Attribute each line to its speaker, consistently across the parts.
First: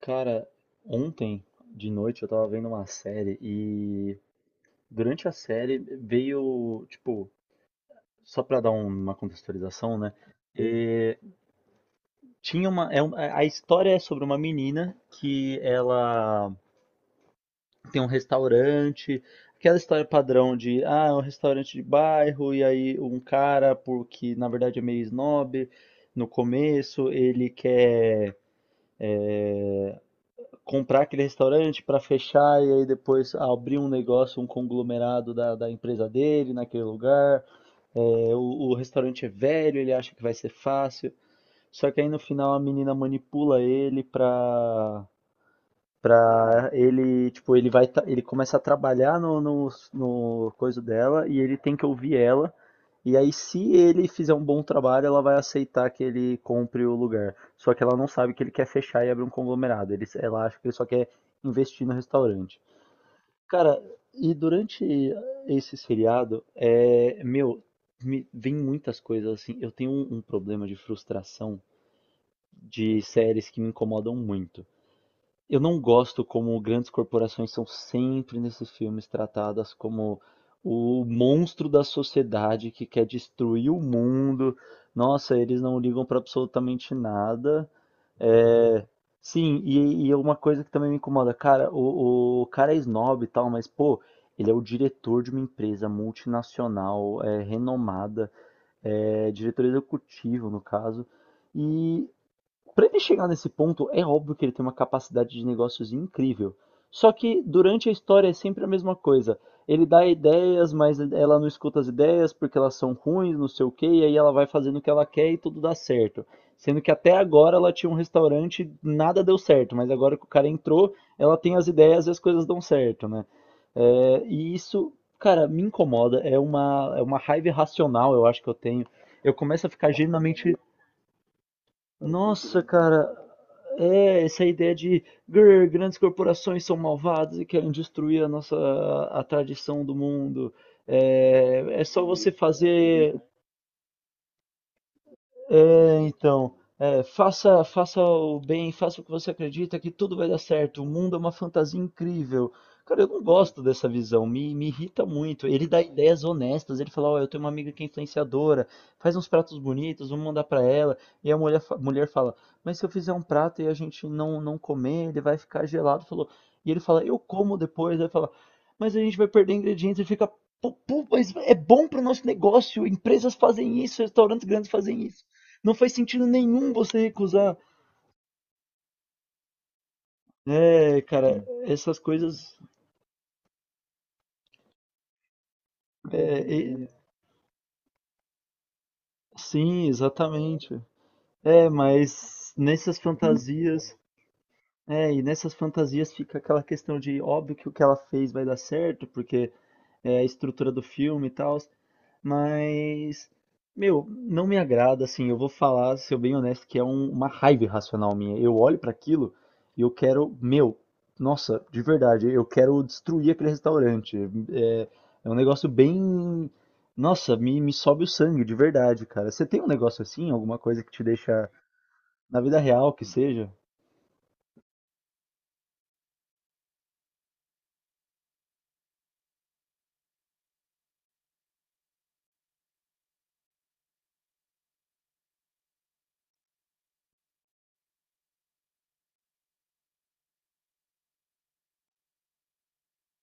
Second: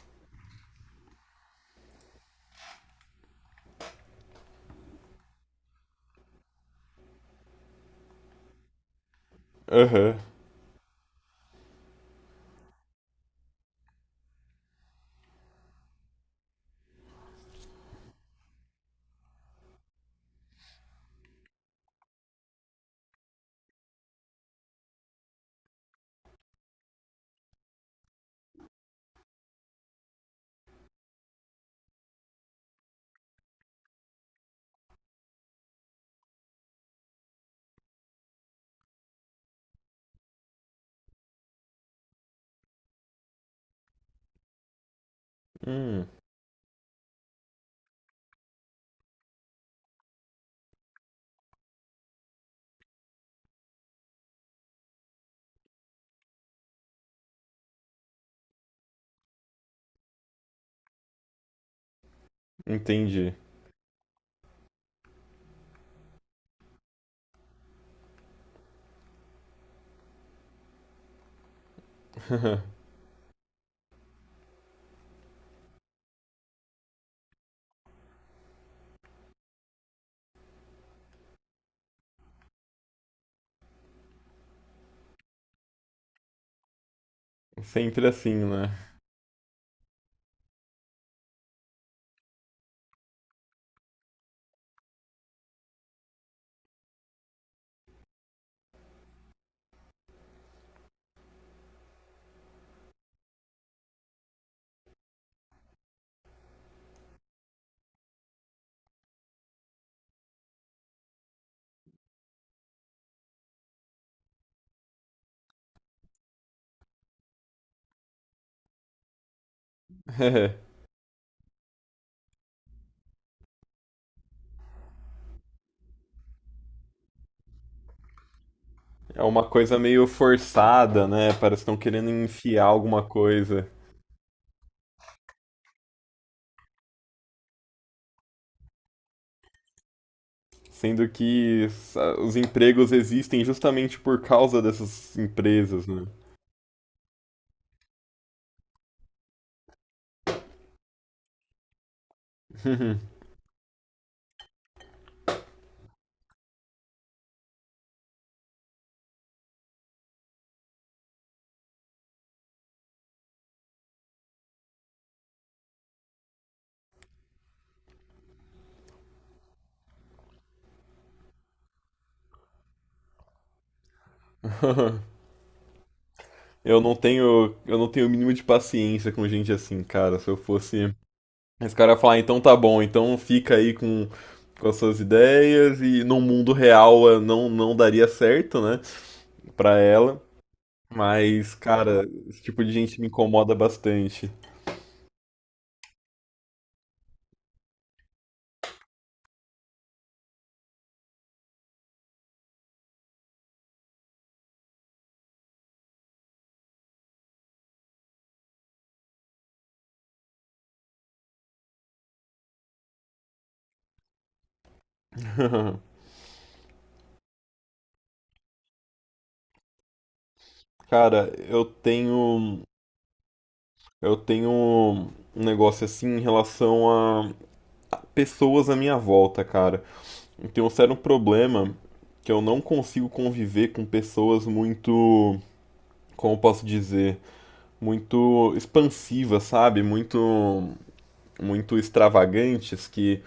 Speaker 1: Cara, ontem de noite eu tava vendo uma série e durante a série veio, tipo, só pra dar uma contextualização, né?
Speaker 2: Aham.
Speaker 1: eh, tinha uma, a história é sobre uma menina que ela tem um restaurante, aquela história padrão de, ah, é um restaurante de bairro, e aí um cara, porque na verdade é meio snob, no começo ele quer comprar aquele restaurante para fechar e aí depois abrir um negócio, um conglomerado da empresa dele naquele lugar. É, o restaurante é velho, ele acha que vai ser fácil. Só que aí no final a menina manipula ele para
Speaker 2: Hum,
Speaker 1: pra ele, tipo, ele vai, ele começa a trabalhar no coisa dela e ele tem que ouvir ela. E aí, se ele fizer um bom trabalho, ela vai aceitar que ele compre o lugar. Só que ela não sabe que ele quer fechar e abrir um conglomerado. Ela acha que ele só quer investir no restaurante.
Speaker 2: entendi.
Speaker 1: Cara, e durante esse seriado é, meu, me vem muitas coisas assim. Eu tenho um problema de frustração de séries que me incomodam muito. Eu não gosto como grandes corporações são sempre nesses filmes tratadas como o monstro da sociedade que quer destruir o mundo. Nossa, eles não ligam para absolutamente nada.
Speaker 2: Sempre assim, né?
Speaker 1: É. Sim, e é uma coisa que também me incomoda, cara, o cara é snob e tal, mas pô, ele é o diretor de uma empresa multinacional, é, renomada, é diretor executivo no caso. E para ele chegar nesse ponto, é óbvio que ele tem uma capacidade de negócios incrível. Só que durante a história é sempre a mesma coisa. Ele dá ideias, mas ela não escuta as ideias porque elas são ruins, não sei o quê, e aí ela vai fazendo o que ela quer e tudo dá certo. Sendo que até agora ela tinha um restaurante, nada deu certo, mas agora que o cara entrou, ela tem as ideias e as coisas dão certo, né? É, e isso, cara, me incomoda. É uma raiva irracional, eu acho que eu tenho.
Speaker 2: É
Speaker 1: Eu
Speaker 2: uma
Speaker 1: começo a
Speaker 2: coisa
Speaker 1: ficar
Speaker 2: meio
Speaker 1: genuinamente,
Speaker 2: forçada, né? Parece que estão querendo
Speaker 1: nossa,
Speaker 2: enfiar alguma
Speaker 1: cara,
Speaker 2: coisa.
Speaker 1: é essa ideia de "Grr, grandes corporações são malvadas e querem destruir a nossa a tradição do mundo".
Speaker 2: Sendo que
Speaker 1: É, é só você
Speaker 2: os empregos
Speaker 1: fazer,
Speaker 2: existem justamente por causa dessas empresas,
Speaker 1: é,
Speaker 2: né?
Speaker 1: então, é, faça, faça o bem, faça o que você acredita que tudo vai dar certo. O mundo é uma fantasia incrível. Cara, eu não gosto dessa visão, me irrita muito. Ele dá ideias honestas, ele fala, ó, eu tenho uma amiga que é influenciadora, faz uns pratos bonitos, vamos mandar pra ela. E a mulher, mulher fala, mas se eu fizer um prato e a gente não comer, ele vai ficar gelado. Falou. E ele fala, eu como depois, aí fala, mas a gente vai perder ingredientes, ele fica, pô, mas é bom para nosso negócio. Empresas fazem isso, restaurantes grandes fazem isso. Não faz sentido nenhum
Speaker 2: Eu não
Speaker 1: você
Speaker 2: tenho,
Speaker 1: recusar.
Speaker 2: eu não tenho o mínimo de paciência com gente assim, cara. Se eu fosse.
Speaker 1: É, cara,
Speaker 2: Esse cara ia
Speaker 1: essas
Speaker 2: falar: "Ah, então tá
Speaker 1: coisas.
Speaker 2: bom, então fica aí com as suas ideias e no
Speaker 1: é,
Speaker 2: mundo
Speaker 1: e-
Speaker 2: real não, não daria certo, né? Pra
Speaker 1: sim,
Speaker 2: ela."
Speaker 1: exatamente.
Speaker 2: Mas,
Speaker 1: É,
Speaker 2: cara, esse
Speaker 1: mas
Speaker 2: tipo de gente
Speaker 1: nessas
Speaker 2: me incomoda
Speaker 1: fantasias.
Speaker 2: bastante.
Speaker 1: É, e nessas fantasias fica aquela questão de óbvio que o que ela fez vai dar certo, porque é a estrutura do filme e tal. Mas, meu, não me agrada, assim, eu vou falar, ser bem honesto, que é uma raiva irracional minha. Eu olho pra aquilo e eu quero, meu, nossa, de verdade, eu quero destruir aquele restaurante. É, é um negócio bem, nossa, me sobe o sangue, de verdade, cara. Você tem um negócio assim, alguma coisa que te
Speaker 2: Cara,
Speaker 1: deixa,
Speaker 2: eu
Speaker 1: na
Speaker 2: tenho
Speaker 1: vida real que seja?
Speaker 2: eu tenho um negócio assim em relação a a pessoas à minha volta, cara. Eu tenho um sério problema que eu não consigo conviver com pessoas muito, como eu posso dizer, muito expansivas, sabe? Muito muito extravagantes, que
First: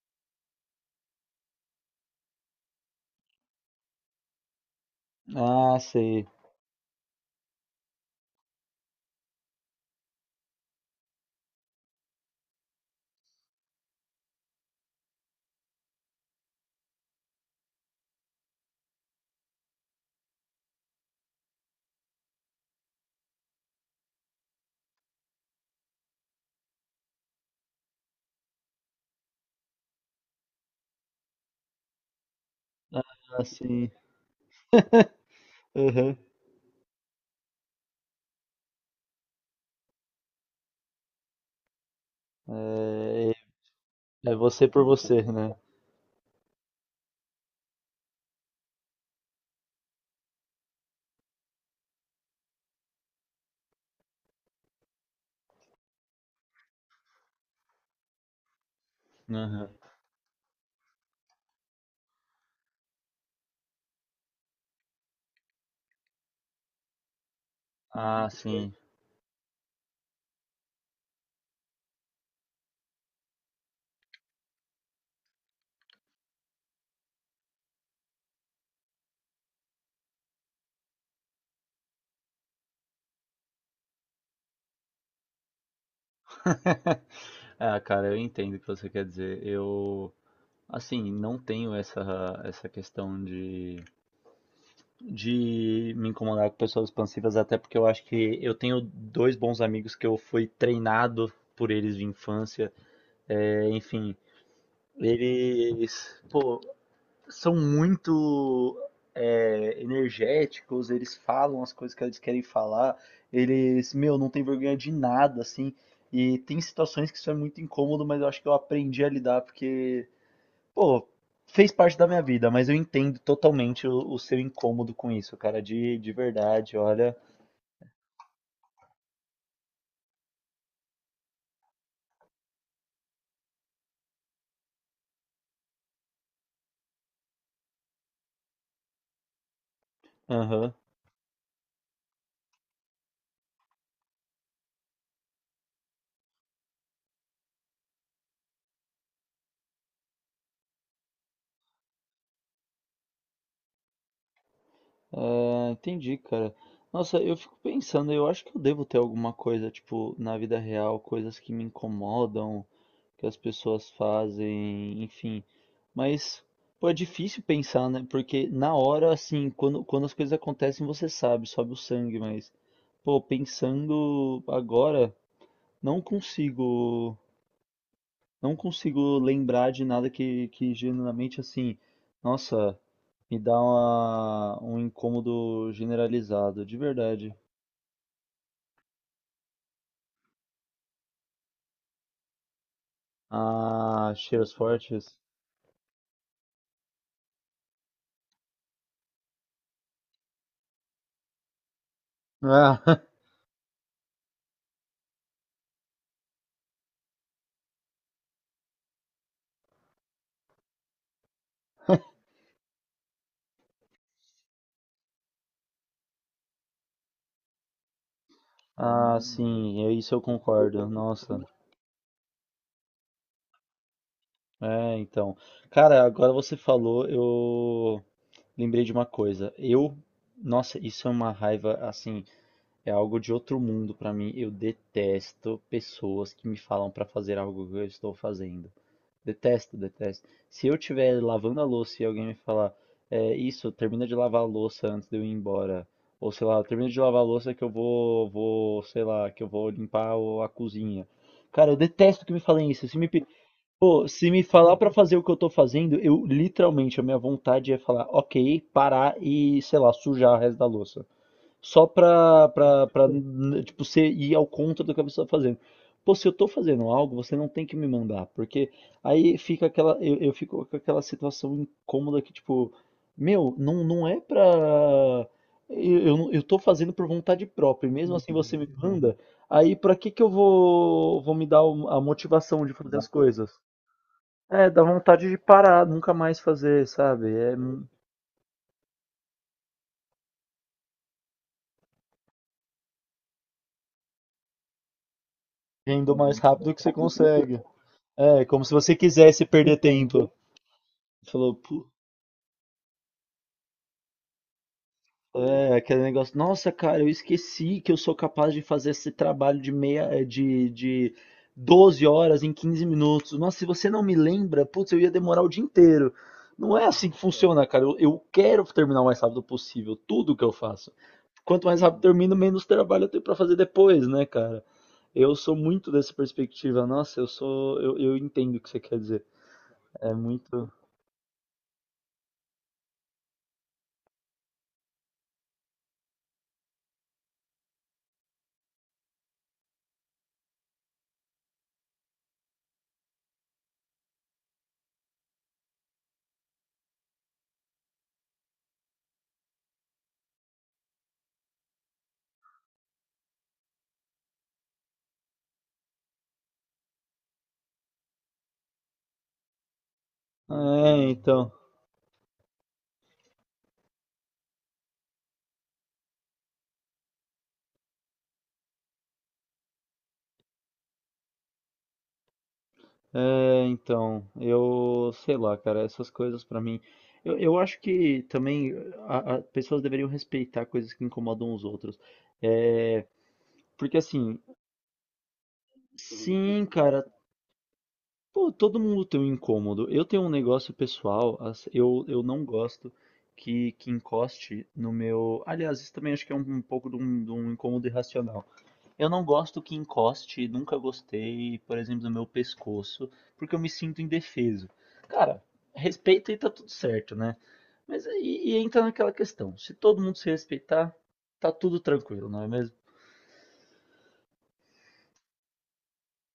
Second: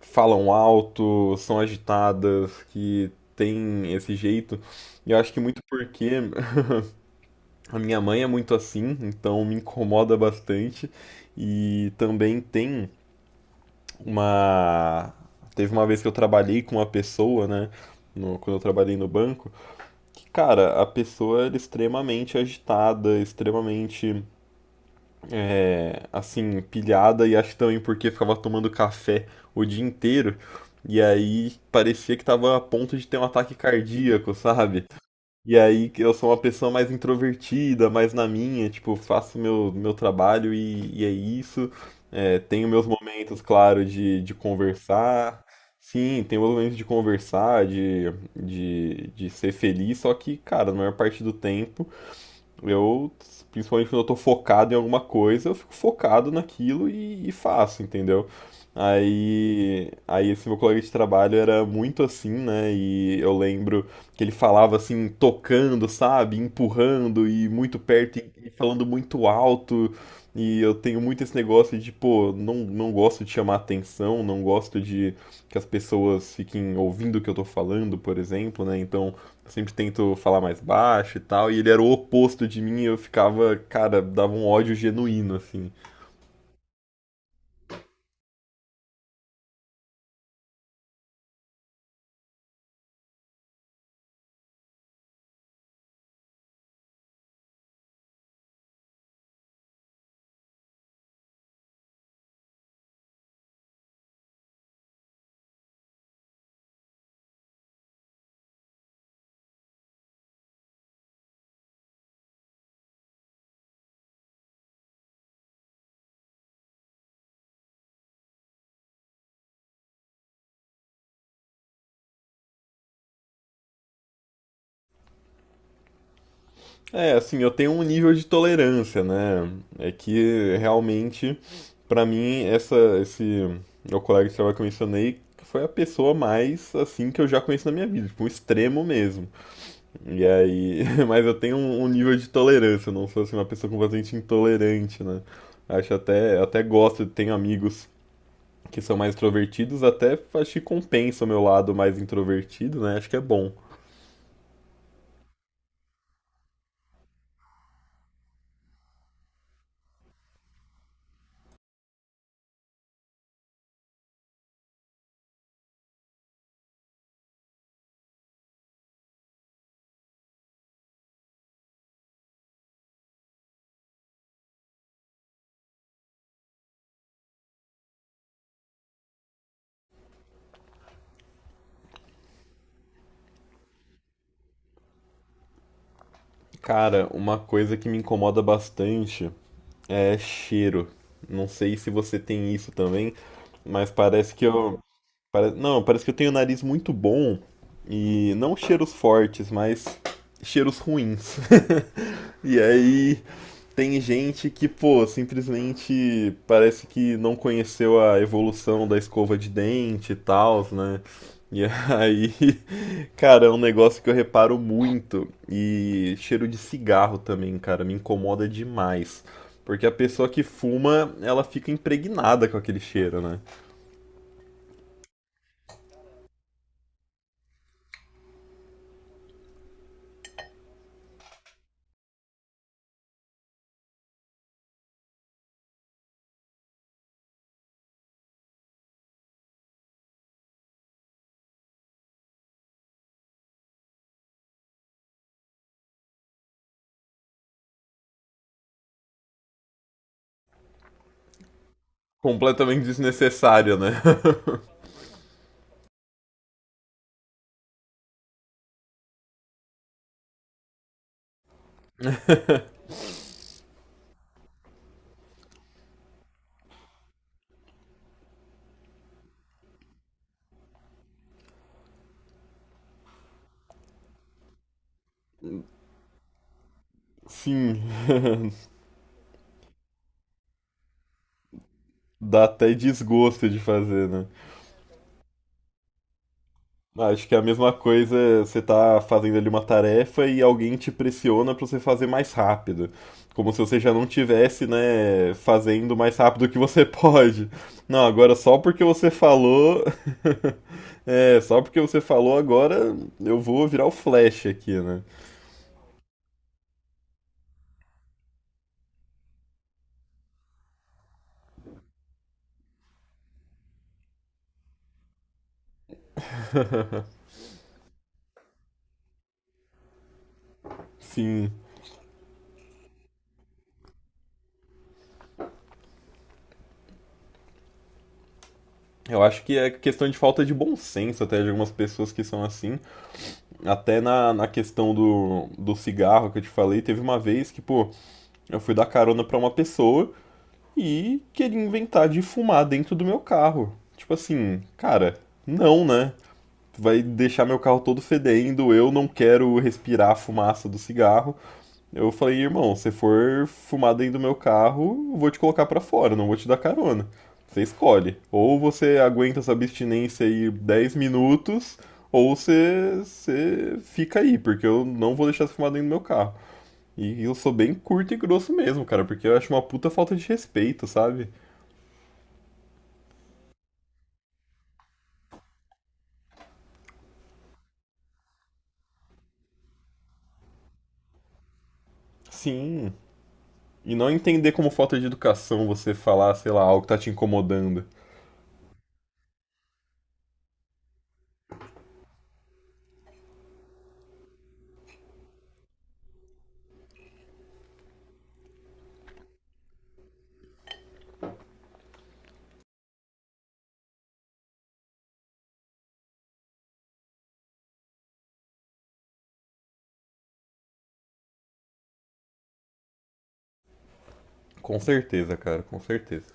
Speaker 2: falam alto, são agitadas, que tem esse jeito. E eu acho que muito
Speaker 1: Ah,
Speaker 2: porque
Speaker 1: sei.
Speaker 2: a minha mãe é muito assim, então me incomoda bastante. E também tem uma. Teve uma vez que eu trabalhei com uma pessoa, né? Quando eu trabalhei no banco, que, cara, a pessoa era extremamente agitada, extremamente assim, pilhada, e acho também porque ficava tomando café o dia inteiro. E aí parecia que tava a ponto de ter um
Speaker 1: Ah,
Speaker 2: ataque
Speaker 1: sim.
Speaker 2: cardíaco, sabe? E aí que eu
Speaker 1: Uhum.
Speaker 2: sou uma pessoa mais introvertida, mais na minha, tipo, faço meu trabalho e é isso. É, tenho meus
Speaker 1: É,
Speaker 2: momentos, claro, de
Speaker 1: é você por você,
Speaker 2: conversar.
Speaker 1: né?
Speaker 2: Sim, tenho meus momentos de conversar, de ser feliz, só que, cara, na maior parte do tempo. Eu, principalmente quando eu tô focado em alguma coisa, eu fico focado naquilo e faço, entendeu?
Speaker 1: Uhum.
Speaker 2: Aí, esse meu colega de trabalho era muito assim, né? E eu lembro que ele falava assim, tocando, sabe? Empurrando e muito perto
Speaker 1: Ah,
Speaker 2: e
Speaker 1: sim.
Speaker 2: falando muito alto. E eu tenho muito esse negócio de, pô, não, não gosto de chamar atenção, não gosto de que as pessoas fiquem ouvindo o que eu tô falando, por exemplo, né? Então, eu sempre tento falar mais baixo e tal, e ele era o oposto de mim, e eu ficava, cara, dava um ódio genuíno, assim.
Speaker 1: Ah, cara, eu entendo o que você quer dizer. Eu, assim, não tenho essa questão de me incomodar com pessoas expansivas, até porque eu acho que eu tenho dois bons amigos que eu fui treinado por eles de infância. É, enfim, eles, pô, são muito, é, energéticos, eles falam as coisas que eles querem falar, eles, meu, não tem vergonha de nada, assim. E tem situações que isso é muito incômodo, mas eu acho que eu aprendi a lidar, porque, pô, fez parte da minha vida, mas eu entendo totalmente o seu incômodo com isso, cara, de verdade,
Speaker 2: É,
Speaker 1: olha.
Speaker 2: assim, eu tenho um nível de tolerância, né? É que realmente, pra mim, essa, esse meu colega de trabalho que eu mencionei foi a pessoa mais, assim, que eu já conheço na minha vida, tipo, um extremo mesmo. E
Speaker 1: Aham.
Speaker 2: aí, mas eu tenho um, um nível de tolerância, eu não sou, assim, uma pessoa completamente intolerante, né? Acho até, até gosto, tenho amigos que são mais extrovertidos, até acho que compensa o meu lado mais introvertido, né? Acho que é bom.
Speaker 1: Ah, entendi, cara. Nossa, eu fico pensando, eu acho que eu devo ter alguma coisa, tipo, na vida real, coisas que me incomodam que as pessoas fazem, enfim. Mas, pô, é difícil pensar, né? Porque na hora, assim, quando as coisas acontecem, você sabe, sobe o sangue, mas, pô, pensando agora, não consigo, não consigo lembrar de nada que genuinamente, assim, nossa, me dá uma, um incômodo generalizado, de
Speaker 2: Cara,
Speaker 1: verdade.
Speaker 2: uma coisa que me incomoda bastante é cheiro. Não sei se você tem isso também, mas
Speaker 1: Ah,
Speaker 2: parece que
Speaker 1: cheiros
Speaker 2: eu.
Speaker 1: fortes.
Speaker 2: Não, parece que eu tenho o nariz muito bom e não cheiros fortes, mas cheiros ruins. E
Speaker 1: Ah,
Speaker 2: aí tem gente que, pô, simplesmente parece que não conheceu a evolução da escova de dente e tal, né? E aí, cara, é um negócio que eu reparo muito. E cheiro de cigarro também, cara, me incomoda
Speaker 1: ah,
Speaker 2: demais.
Speaker 1: sim,
Speaker 2: Porque a
Speaker 1: é isso eu
Speaker 2: pessoa que
Speaker 1: concordo.
Speaker 2: fuma,
Speaker 1: Nossa.
Speaker 2: ela fica impregnada com aquele cheiro, né?
Speaker 1: É, então. Cara, agora você falou, eu lembrei de uma coisa. Eu, nossa, isso é uma raiva, assim, é algo de outro mundo pra mim. Eu detesto pessoas que me falam pra fazer algo que eu estou fazendo. Detesto, detesto. Se eu estiver lavando a louça e alguém me falar, é isso, termina de lavar a louça antes de eu ir embora. Ou sei lá, termina de lavar a louça que eu vou, vou, sei lá, que eu vou limpar a cozinha. Cara, eu detesto que me falem
Speaker 2: Completamente
Speaker 1: isso. Se me
Speaker 2: desnecessário, né?
Speaker 1: Pô, se me falar pra fazer o que eu tô fazendo, eu literalmente, a minha vontade é falar, ok, parar e, sei lá, sujar o resto da louça. Só tipo, você ir ao contra do que a pessoa tá fazendo. Pô, se eu tô fazendo algo, você não tem que me mandar, porque aí fica aquela, eu fico com aquela situação incômoda que, tipo, meu, não é pra... eu, não- eu tô fazendo por vontade
Speaker 2: Sim,
Speaker 1: própria, e mesmo assim você me manda, aí pra que que eu vou, vou me dar a
Speaker 2: dá
Speaker 1: motivação
Speaker 2: até
Speaker 1: de fazer as
Speaker 2: desgosto
Speaker 1: coisas?
Speaker 2: de fazer, né?
Speaker 1: É, dá vontade de parar, nunca mais fazer,
Speaker 2: Acho que
Speaker 1: sabe?
Speaker 2: é a mesma coisa, você tá fazendo ali uma tarefa e alguém te pressiona pra você fazer mais rápido. Como se você já não tivesse, né, fazendo mais
Speaker 1: Indo mais
Speaker 2: rápido que
Speaker 1: rápido que
Speaker 2: você
Speaker 1: você
Speaker 2: pode.
Speaker 1: consegue.
Speaker 2: Não, agora
Speaker 1: É,
Speaker 2: só
Speaker 1: como se
Speaker 2: porque
Speaker 1: você
Speaker 2: você
Speaker 1: quisesse perder
Speaker 2: falou.
Speaker 1: tempo.
Speaker 2: É,
Speaker 1: Falou.
Speaker 2: só porque você falou agora eu vou virar o Flash aqui, né?
Speaker 1: É, aquele negócio, nossa, cara, eu esqueci que eu sou capaz de fazer esse trabalho de meia, de 12 horas em 15 minutos. Nossa, se você não me lembra, putz, eu ia demorar o dia inteiro. Não é assim que funciona, cara. Eu quero terminar o mais rápido possível, tudo que eu faço.
Speaker 2: Sim.
Speaker 1: Quanto mais rápido eu termino, menos trabalho eu tenho pra fazer depois, né, cara? Eu sou muito dessa perspectiva. Nossa, eu sou, eu entendo o que você quer
Speaker 2: Eu
Speaker 1: dizer.
Speaker 2: acho que é questão
Speaker 1: É
Speaker 2: de falta de
Speaker 1: muito.
Speaker 2: bom senso até de algumas pessoas que são assim. Até na, na questão do, do cigarro que eu te falei, teve uma vez que, pô, eu fui dar carona pra uma pessoa e queria inventar de fumar dentro do meu carro. Tipo assim, cara, não, né? Vai deixar meu carro todo fedendo, eu não quero respirar a fumaça do cigarro. Eu falei: irmão, se for fumar dentro do meu carro, eu vou te colocar pra fora, não vou te dar carona. Você escolhe. Ou você aguenta essa abstinência aí 10
Speaker 1: É, então.
Speaker 2: minutos, ou você, você fica aí, porque eu não vou deixar você fumar dentro do meu carro. E eu sou bem curto e grosso mesmo, cara, porque eu acho uma puta falta de respeito, sabe?
Speaker 1: É, então, eu sei lá, cara, essas coisas pra mim. Eu acho que também pessoas deveriam respeitar coisas que incomodam os outros.
Speaker 2: Sim.
Speaker 1: É,
Speaker 2: E
Speaker 1: porque
Speaker 2: não
Speaker 1: assim,
Speaker 2: entender como falta de educação você falar, sei lá,
Speaker 1: sim,
Speaker 2: algo que tá
Speaker 1: cara,
Speaker 2: te incomodando.
Speaker 1: pô, todo mundo tem um incômodo. Eu tenho um negócio pessoal, eu não gosto que encoste no meu. Aliás, isso também acho que é um pouco de de um incômodo irracional. Eu não gosto que encoste, nunca gostei, por exemplo, do meu pescoço, porque eu me sinto indefeso. Cara, respeita e tá tudo certo, né? Mas aí e entra naquela questão, se todo mundo se respeitar, tá tudo tranquilo, não é mesmo?
Speaker 2: Com certeza, cara, com certeza.